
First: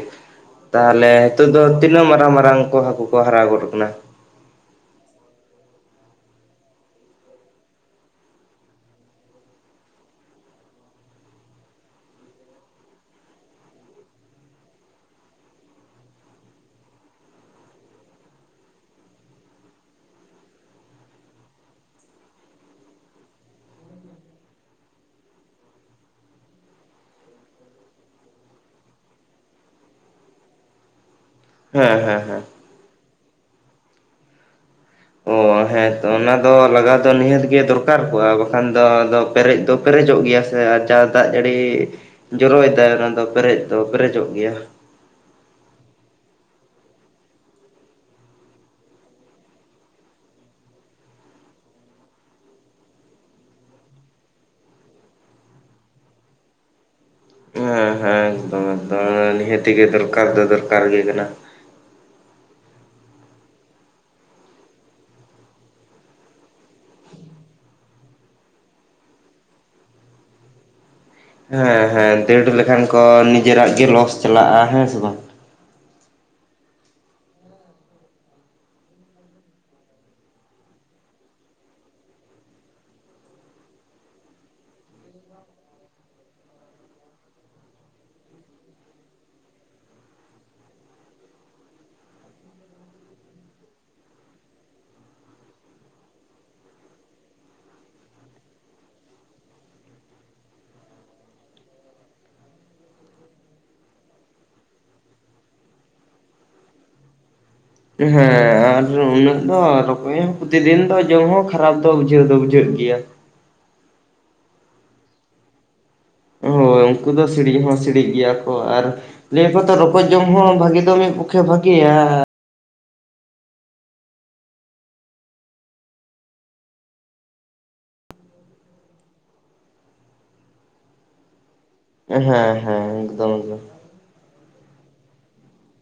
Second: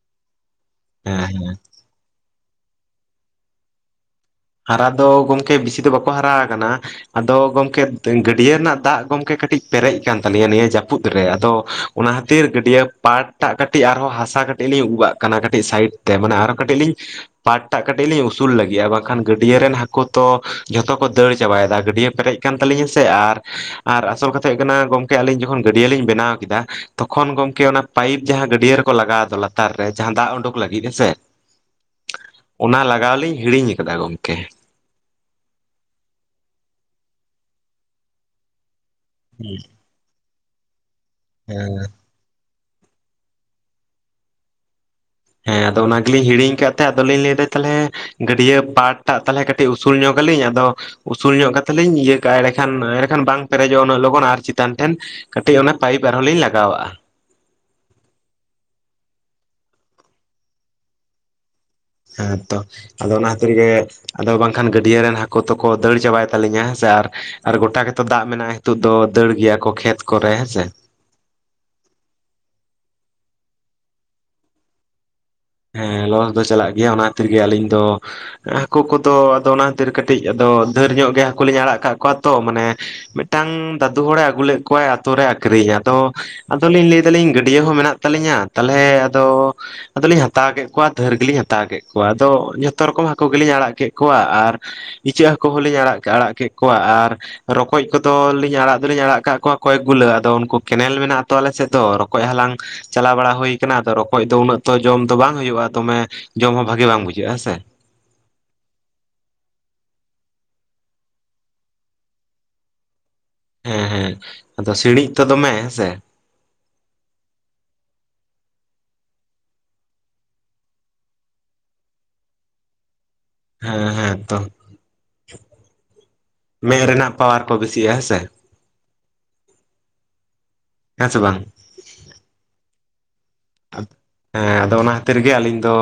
ᱛᱟᱦᱚᱞᱮ ᱦᱮᱸ ᱱᱤᱛᱚᱜ ᱫᱚ ᱛᱤᱱᱟᱹᱜ ᱢᱟᱨᱟᱝ ᱢᱟᱨᱟᱝ ᱠᱚ ᱦᱟᱹᱠᱩ ᱠᱚ ᱦᱟᱨᱟ ᱜᱚᱫ ᱟᱠᱟᱱᱟ᱾ ᱦᱟᱨᱟ ᱫᱚ ᱜᱚᱝᱠᱮ ᱵᱮᱥᱤ ᱫᱚ ᱵᱟᱠᱚ ᱦᱟᱨᱟ ᱟᱠᱟᱱᱟ ᱟᱫᱚ ᱜᱚᱢᱠᱮ ᱜᱟᱹᱰᱭᱟᱹ ᱨᱮᱱᱟᱜ ᱫᱟᱜ ᱜᱚᱢᱠᱮ ᱠᱟᱹᱴᱤᱡ ᱯᱮᱨᱮᱡ ᱠᱟᱱ ᱛᱟᱞᱤᱧᱟ ᱱᱤᱭᱟᱹ ᱡᱟᱹᱯᱩᱫ ᱨᱮ ᱟᱫᱚ ᱚᱱᱟ ᱠᱷᱟᱹᱛᱤᱨ ᱜᱟᱹᱰᱭᱟᱹ ᱯᱟᱴ ᱴᱟᱜ ᱠᱟᱹᱴᱤᱡ ᱟᱨᱦᱚᱸ ᱦᱟᱥᱟ ᱠᱟᱹᱴᱤᱡ ᱞᱤᱧ ᱩᱵᱟᱜ ᱠᱟᱱᱟ ᱠᱟᱹᱴᱤᱡ ᱥᱟᱭᱤᱰ ᱛᱮ ᱢᱟᱱᱮ ᱟᱨᱦᱚᱸ ᱠᱟᱹᱴᱤᱡ ᱞᱤᱧ ᱯᱟᱴ ᱴᱟᱜ ᱠᱟᱹᱴᱤᱡ ᱞᱤᱧ ᱩᱥᱩᱞ ᱞᱟᱹᱜᱤᱫᱼᱟ ᱵᱟᱝ ᱠᱷᱟᱱ ᱜᱟᱹᱰᱭᱟᱹ ᱨᱮᱱ ᱦᱟᱹᱠᱩ ᱛᱚ ᱡᱷᱚᱛᱚ ᱠᱚ ᱫᱟᱹᱲ ᱪᱟᱵᱟᱭ ᱮᱫᱟ ᱜᱟᱹᱰᱭᱟᱹ ᱯᱮᱨᱮᱡ ᱟᱠᱱ ᱛᱟᱞᱤᱧᱟ ᱥᱮ ᱟᱨ ᱟᱨ ᱟᱥᱚᱞ ᱠᱟᱛᱷᱟ ᱦᱩᱭᱩᱜ ᱠᱟᱱᱟ ᱜᱚᱝᱠᱮ ᱟᱞᱤᱧ ᱡᱚᱠᱷᱚᱱ ᱜᱟᱹᱰᱭᱟᱹ ᱞᱤᱧ ᱵᱮᱱᱟᱣ ᱠᱮᱫᱟ ᱛᱚᱠᱷᱚᱱ ᱜᱚᱢᱠᱮ ᱚᱱᱟ ᱯᱟᱭᱤᱯ ᱡᱟᱦᱟᱸ ᱜᱟᱹᱰᱭᱟᱹ ᱨᱮᱠᱚ ᱞᱟᱜᱟᱣ ᱞᱟᱛᱟᱨ ᱨᱮ ᱡᱟᱸ ᱫᱟᱜ ᱩᱰᱩᱠ ᱞᱟᱹᱜᱤᱫ ᱦᱮᱸᱥᱮ ᱦᱮᱸ ᱦᱮᱸ ᱦᱮᱸ ᱚᱱᱟ ᱞᱟᱜᱟᱣ ᱞᱤᱧ ᱦᱤᱲᱤᱧ ᱟᱠᱟᱫᱟ ᱜᱚᱢᱠᱮ ᱚ ᱦᱮᱸ ᱟ ᱚᱱᱟ ᱫᱚ ᱞᱟᱜᱟᱣ ᱫᱚ ᱱᱤᱦᱟᱹᱛ ᱜᱮ ᱫᱚᱨᱠᱟᱨ ᱠᱚᱜᱼᱟ ᱵᱟᱠᱷᱟᱱ ᱫᱚ ᱟᱫᱚ ᱯᱮᱨᱮᱡ ᱫᱚ ᱯᱮᱨᱮᱡᱚᱜ ᱜᱮᱭᱟ ᱥᱮ ᱡᱟ ᱫᱟᱜ ᱡᱟᱹᱲᱤ ᱦᱮᱸ ᱡᱚᱨᱚᱭᱮᱫᱟᱭ ᱚᱱᱟ ᱫᱚ ᱯᱮᱨᱮᱡ ᱫᱚ ᱯᱮᱨᱮᱡᱚᱜ ᱜᱮᱭᱟ ᱦᱮᱸ ᱟᱫᱚ ᱚᱱᱟᱜᱮ ᱞᱤᱧ ᱦᱤᱲᱤᱧ ᱟᱠᱟᱫ ᱛᱟᱦᱮᱸ ᱟᱫᱚᱞᱤᱧ ᱞᱟᱹᱭ ᱮᱫᱟ ᱛᱟᱦᱚᱞᱮ ᱜᱟᱹᱰᱭᱟᱹ ᱯᱟᱴ ᱴᱟᱜ ᱛᱟᱦᱚᱞᱮ ᱠᱟᱹᱴᱤᱡ ᱩᱥᱩᱞ ᱧᱚᱜ ᱟᱹᱞᱤᱧ ᱟᱫᱚ ᱩᱥᱩᱞ ᱧᱚᱜ ᱠᱟ ᱠᱟᱛᱮᱫ ᱞᱤᱧ ᱤᱭᱟᱹ ᱠᱟᱜᱼᱟ ᱮᱸᱰᱮᱠᱷᱟᱱ ᱮᱸᱰᱮᱠᱷᱟᱱ ᱵᱟᱝ ᱯᱮᱨᱮᱡᱚᱜᱼᱟ ᱩᱱᱟᱹᱜ ᱞᱚᱜᱚᱱ ᱟᱨ ᱪᱮᱛᱟᱱ ᱴᱷᱮᱱ ᱠᱟᱹᱴᱤᱡ ᱚᱱᱟ ᱯᱟᱭᱤᱯ ᱟᱨᱦᱚᱸ ᱞᱤᱧ ᱞᱟᱜᱟᱣᱟᱜᱼᱟ ᱦᱮᱸ ᱦᱮᱸ ᱮᱠᱫᱚᱢ ᱮᱠᱫᱚᱢ ᱱᱤᱦᱟᱹᱛ ᱜᱮ ᱫᱚᱨᱠᱟᱨ ᱫᱚ ᱫᱚᱨᱠᱟᱨ ᱜᱮ ᱠᱟᱱᱟ ᱦᱮᱸ ᱛᱚ ᱟᱫᱚ ᱚᱱᱟ ᱠᱷᱟᱹᱛᱤᱨ ᱜᱮ ᱟᱫᱚ ᱵᱟᱝᱠᱷᱟᱱ ᱜᱟᱹᱰᱭᱟᱹ ᱨᱮᱱ ᱦᱟᱹᱠᱩ ᱫᱚᱠᱚ ᱫᱟᱹᱲ ᱪᱟᱵᱟᱭ ᱛᱟᱞᱤᱧᱟ ᱦᱮᱸ ᱥᱮ ᱟᱨ ᱟᱨ ᱜᱚᱴᱟ ᱜᱮᱛᱚ ᱫᱟᱜ ᱢᱮᱱᱟᱜᱼᱟ ᱱᱤᱛᱚᱜ ᱫᱚ ᱫᱟᱹᱲ ᱜᱮᱭᱟ ᱠᱚ ᱠᱷᱮᱛ ᱠᱚᱨᱮ ᱦᱮᱸᱥᱮ ᱦᱮᱸ ᱦᱮᱸ ᱫᱟᱹᱲ ᱞᱮᱠᱷᱟᱱ ᱠᱚ ᱱᱤᱡᱮᱨᱟᱜ ᱜᱮ ᱞᱚᱥ ᱪᱟᱞᱟᱜᱼᱟ ᱦᱮᱸ ᱥᱮ ᱵᱟᱝ ᱦᱮᱸ ᱞᱚᱥ ᱫᱚ ᱪᱟᱞᱟᱜ ᱜᱮᱭᱟ ᱚᱱᱟ ᱠᱷᱟᱹᱛᱤᱨ ᱜᱮ ᱟᱹᱞᱤᱧ ᱫᱚ ᱦᱟᱹᱠᱩ ᱠᱚᱫᱚ ᱟᱫᱚ ᱚᱱᱟ ᱠᱷᱟᱹᱛᱤᱨ ᱠᱟᱹᱴᱤᱡ ᱟᱫᱚ ᱰᱷᱮᱨ ᱧᱚᱜ ᱜᱮ ᱦᱟᱹᱠᱩ ᱞᱤᱧ ᱟᱲᱟᱜ ᱠᱟᱜ ᱠᱚᱣᱟ ᱛᱚ ᱢᱟᱱᱮ ᱢᱤᱫᱴᱟᱝ ᱫᱟᱫᱩ ᱦᱚᱲᱮ ᱟᱹᱜᱩ ᱞᱮᱫ ᱠᱚᱣᱟᱭ ᱟᱛᱳ ᱨᱮ ᱟᱠᱷᱨᱤᱧ ᱟᱫᱚ ᱟᱫᱚᱞᱤᱧ ᱞᱟᱹᱭ ᱫᱟᱞᱤᱧ ᱜᱟᱹᱰᱭᱟᱹ ᱦᱚᱸ ᱢᱮᱱᱟᱜ ᱛᱟᱞᱤᱧᱟ ᱛᱟᱦᱚᱞᱮ ᱟᱫᱚ ᱟᱫᱟᱞᱤᱞ ᱦᱟᱛᱟᱣ ᱠᱮᱫ ᱠᱚᱣᱟ ᱫᱷᱟᱹᱨ ᱜᱮᱞᱤᱧ ᱦᱟᱛᱟᱣ ᱠᱮᱫ ᱠᱚᱣᱟ᱾ ᱟᱫᱚ ᱡᱷᱚᱛᱚ ᱨᱚᱠᱚᱢ ᱦᱟᱹᱠᱩ ᱜᱮᱞᱤᱧ ᱟᱲᱟᱜ ᱠᱮᱫ ᱠᱚᱣᱟ ᱟᱨ ᱤᱪᱟᱹᱜ ᱦᱟᱹᱠᱩ ᱦᱚᱞᱤᱧ ᱟᱲᱟᱜ ᱟᱲᱟᱜ ᱠᱮᱫ ᱠᱚᱣᱟ ᱟᱨ ᱨᱚᱠᱚᱡ ᱠᱚᱫᱚ ᱞᱤᱧ ᱟᱲᱟᱜ ᱫᱚᱞᱤᱧ ᱟᱲᱟᱜ ᱠᱟᱜ ᱠᱚᱣᱟ ᱠᱚᱭᱮᱠ ᱜᱩᱞᱟᱹ ᱟᱫᱚ ᱩᱱᱠᱩ ᱠᱮᱱᱮᱞ ᱢᱮᱱᱟᱜ ᱟ ᱛᱚ ᱟᱞᱮ ᱥᱮᱫ ᱫᱚ ᱨᱚᱠᱚᱡ ᱦᱟᱞᱟᱝ ᱪᱟᱞᱟᱣ ᱵᱟᱲᱟ ᱦᱩᱭ ᱠᱟᱱᱟ ᱨᱚᱠᱚᱡ ᱫᱚ ᱩᱱᱟᱹᱜ ᱛᱚ ᱡᱚᱢ ᱫᱚ ᱵᱟᱝ ᱦᱩᱭᱩᱜᱼᱟ ᱫᱚᱢᱮ ᱡᱚᱢ ᱦᱚᱸ ᱵᱷᱟᱜᱤ ᱵᱟᱝ ᱵᱩᱡᱷᱟᱹᱜᱼᱟ ᱦᱮᱸᱥᱮ ᱦᱮᱸ ᱟᱨ ᱩᱱᱟᱹᱜ ᱫᱚ ᱨᱚᱠᱚᱡ ᱦᱚᱸ ᱯᱨᱚᱛᱤᱫᱤᱱ ᱫᱚ ᱡᱚᱢ ᱦᱚᱸ ᱠᱷᱟᱨᱟᱯ ᱫᱚ ᱵᱩᱡᱷᱟᱹᱣ ᱫᱚ ᱵᱩᱡᱷᱟᱹᱜ ᱜᱮᱭᱟ᱾ ᱦᱮᱸ ᱦᱮᱸ ᱟᱫᱚ ᱥᱤᱲᱤᱡ ᱛ ᱫᱚᱢᱮ ᱦᱮᱸᱥᱮ ᱦᱳᱭ ᱩᱱᱠᱩ ᱫᱚ ᱥᱤᱬᱤᱡ ᱦᱚᱸ ᱥᱤᱬᱤᱡ ᱜᱮᱭᱟ ᱠᱚ ᱟᱨ ᱞᱟᱹᱭ ᱟᱠᱚ ᱛᱚ ᱨᱚᱠᱚᱡᱽ ᱡᱚᱢ ᱦᱚᱸ ᱵᱷᱟᱹᱜᱤ ᱫᱚ ᱢᱤᱫ ᱯᱚᱠᱠᱷᱮ ᱵᱷᱟᱹᱜᱮᱭᱟ ᱦᱮᱸ ᱦᱮᱸ ᱛᱚ ᱢᱮᱸᱫ ᱨᱮᱱᱟᱜ ᱯᱟᱣᱟᱨ ᱠᱚ ᱵᱮᱥᱤᱜᱼᱟ ᱦᱮᱸ ᱥᱮ ᱦᱮᱸ ᱥᱮ ᱵᱟᱝ ᱦᱮᱸ ᱦᱮᱸ ᱮᱠᱫᱚᱢ ᱜᱮ ᱦᱮᱸ ᱟᱫᱚ ᱚᱱᱟ ᱠᱷᱟᱹᱛᱤᱨ ᱜᱮ ᱟᱹᱞᱤᱧ ᱫᱚ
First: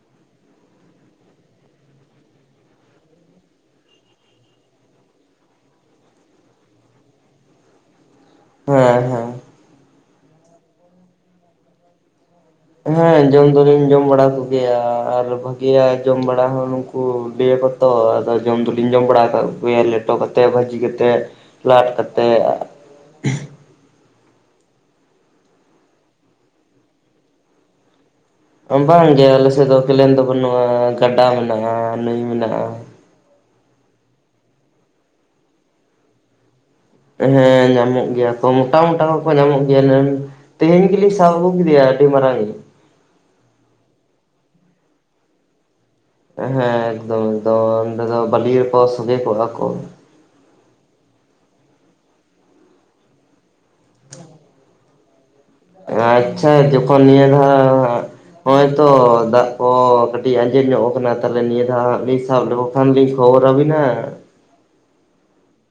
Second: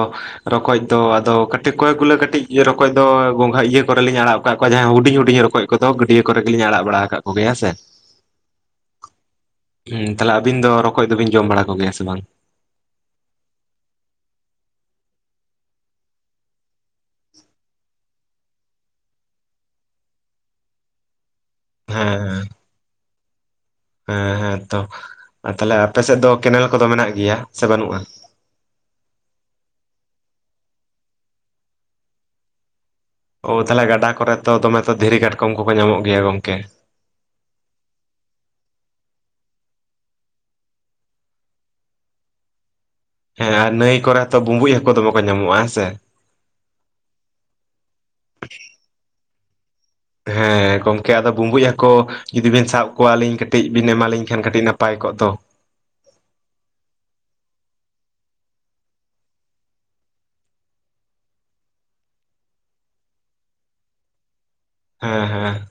ᱨᱚᱠᱚᱡᱽ ᱫᱚ ᱟᱫᱚ ᱠᱟᱹᱴᱤᱡᱽ ᱠᱚᱭᱮ ᱜᱩᱞᱟᱹ ᱠᱟᱹᱴᱤᱡᱽ ᱨᱚᱠᱚᱡᱽ ᱫᱚ ᱜᱚᱝᱜᱷᱟ ᱤᱭᱟᱹ ᱠᱚᱨᱮ ᱞᱤᱧ ᱟᱲᱟᱜ ᱠᱟᱫ ᱠᱚᱣᱟ ᱡᱟᱦᱟᱸᱭ ᱦᱩᱰᱤᱧ ᱦᱩᱰᱤᱧ ᱨᱠᱚᱡᱽ ᱠᱚᱫᱚ ᱜᱟᱹᱰᱭᱟᱹ ᱠᱚᱨᱮ ᱜᱮᱞᱤᱧ ᱟᱲᱟᱜ ᱵᱟᱲᱟ ᱟᱠᱟᱫ ᱠᱚᱜᱮᱭᱟ ᱦᱮᱸ ᱥᱮ ᱦᱮᱸ ᱦᱮᱸ ᱦᱩ ᱛᱟᱦᱚᱞᱮ ᱟᱵᱤᱱ ᱫᱚ ᱨᱚᱠᱚᱡᱽ ᱫᱚᱵᱤᱱ ᱡᱚᱢ ᱵᱟᱲᱟ ᱠᱚᱜᱮᱭᱟ ᱥᱮ ᱵᱟᱝ? ᱦᱮᱸ ᱡᱚᱢ ᱫᱚᱞᱤᱧ ᱡᱚᱢ ᱵᱟᱲᱟ ᱠᱚᱜᱮᱭᱟ ᱟᱨ ᱵᱷᱟᱹᱜᱤᱭᱟ ᱡᱚᱢ ᱵᱟᱲᱟ ᱦᱚᱸ ᱱᱚ ᱠᱚ ᱞᱟᱹᱭ ᱟᱠᱚ ᱛᱚ ᱟᱫᱚ ᱡᱚᱢ ᱫᱚᱞᱤᱧ ᱡᱚᱢ ᱵᱟᱲᱟ ᱟᱠᱟᱫ ᱠᱚᱜᱮᱭᱟ ᱞᱮᱴᱚ ᱠᱟᱛᱮᱫ ᱵᱷᱟᱹᱡᱤ ᱠᱟᱛᱮᱫ᱾ ᱞᱟᱫ ᱦᱮᱸ ᱠᱟᱛᱮᱫ ᱮᱸ ᱦᱮᱸ ᱦᱮᱸ ᱛᱚ ᱛᱟᱦᱞᱮ ᱟᱯᱮᱥᱮᱫ ᱫᱚ ᱠᱮᱱᱮᱞ ᱠᱚᱫᱚ ᱢᱮᱱᱟᱜ ᱜᱮᱭᱟ ᱥᱮ ᱵᱟᱹᱱᱩᱜᱼᱟ᱾ ᱵᱟᱝ ᱜᱮ ᱟᱞᱮ ᱥᱮᱫ ᱫᱚ ᱠᱮᱱᱮᱱ ᱫᱚ ᱵᱟᱹᱱᱩᱜᱼᱟ ᱜᱟᱰᱟ ᱢᱮᱱᱟᱜᱼᱟ ᱱᱟᱹᱭ ᱢᱮᱱᱟᱜᱼᱟ᱾ ᱚ ᱛᱟᱦᱚᱞᱮ ᱜᱟᱰᱟ ᱠᱚᱨᱮ ᱫᱚ ᱫᱚᱢᱮ ᱛᱚ ᱫᱷᱤᱨᱤ ᱠᱟᱴᱠᱚᱢ ᱠᱚᱠᱚ ᱧᱟᱢᱚᱜ ᱜᱮᱭᱟ ᱜᱚᱝᱠᱮ ᱦᱮᱸ ᱧᱟᱢᱚᱜ ᱜᱮᱭᱟ ᱠᱚ ᱢᱚᱴᱟ ᱢᱚᱴᱟ ᱠᱚᱠᱚ ᱧᱟᱢᱚᱜ ᱜᱮᱭᱟ ᱱᱟᱝ ᱛᱮᱦᱮᱧ ᱜᱮᱞᱤᱧ ᱥᱟᱵ ᱟᱹᱜᱩ ᱠᱮᱫᱮᱭᱟ ᱟᱹᱰᱤ ᱢᱟᱨᱟᱝ ᱤᱡᱽ ᱦᱮᱸ ᱟᱨ ᱱᱟᱹᱭ ᱠᱚᱨᱮ ᱛᱚ ᱵᱩᱸᱵᱩᱡᱽ ᱦᱟᱹᱠᱩ ᱫᱚᱢᱮ ᱠᱚ ᱧᱟᱢᱚᱜᱼᱟ ᱦᱮᱸ ᱥᱮ ᱦᱮᱸ ᱮᱠᱫᱚᱢ ᱮᱠᱫᱚᱢ ᱚᱸᱰᱮ ᱫᱚ ᱵᱟᱹᱞᱤ ᱨᱮᱠᱚ ᱥᱚᱜᱮ ᱠᱚᱜᱼᱟ ᱠᱚ ᱦᱮᱸ ᱜᱚᱝᱠᱮ ᱟᱫᱚ ᱵᱩᱢᱵᱩᱡᱽ ᱦᱟᱹᱠᱩ ᱡᱩᱫᱤ ᱵᱤᱱ ᱥᱟᱵᱽ ᱠᱚᱣᱟᱞᱤᱧ ᱠᱟᱹᱴᱤᱡᱽ ᱵᱤᱱ ᱮᱢᱟᱞᱤᱧ ᱠᱷᱟᱱ ᱠᱟᱹᱴᱤᱡᱽ ᱱᱟᱯᱟᱭ ᱠᱚᱜ ᱫᱚ ᱟᱪᱪᱷᱟ ᱡᱚᱠᱷᱚᱱ ᱱᱤᱭᱟᱹ ᱫᱷᱚᱣ ᱦᱚᱭᱛᱚ ᱫᱟᱜᱽ ᱠᱚ ᱠᱟᱹᱴᱤᱡᱽ ᱟᱸᱡᱮᱫ ᱧᱚᱜ ᱟᱠᱟᱱᱟ ᱛᱟᱦᱚᱞᱮ ᱱᱤᱭᱟᱹ ᱫᱷᱟᱣ ᱦᱟᱸᱜ ᱥᱟᱵᱽ ᱞᱮᱠᱚ ᱛᱚᱠᱷᱚᱱ ᱞᱤᱧ ᱠᱷᱚᱵᱚᱨᱟᱵᱤᱱᱟ᱾ ᱦᱮᱸ ᱦᱮᱸ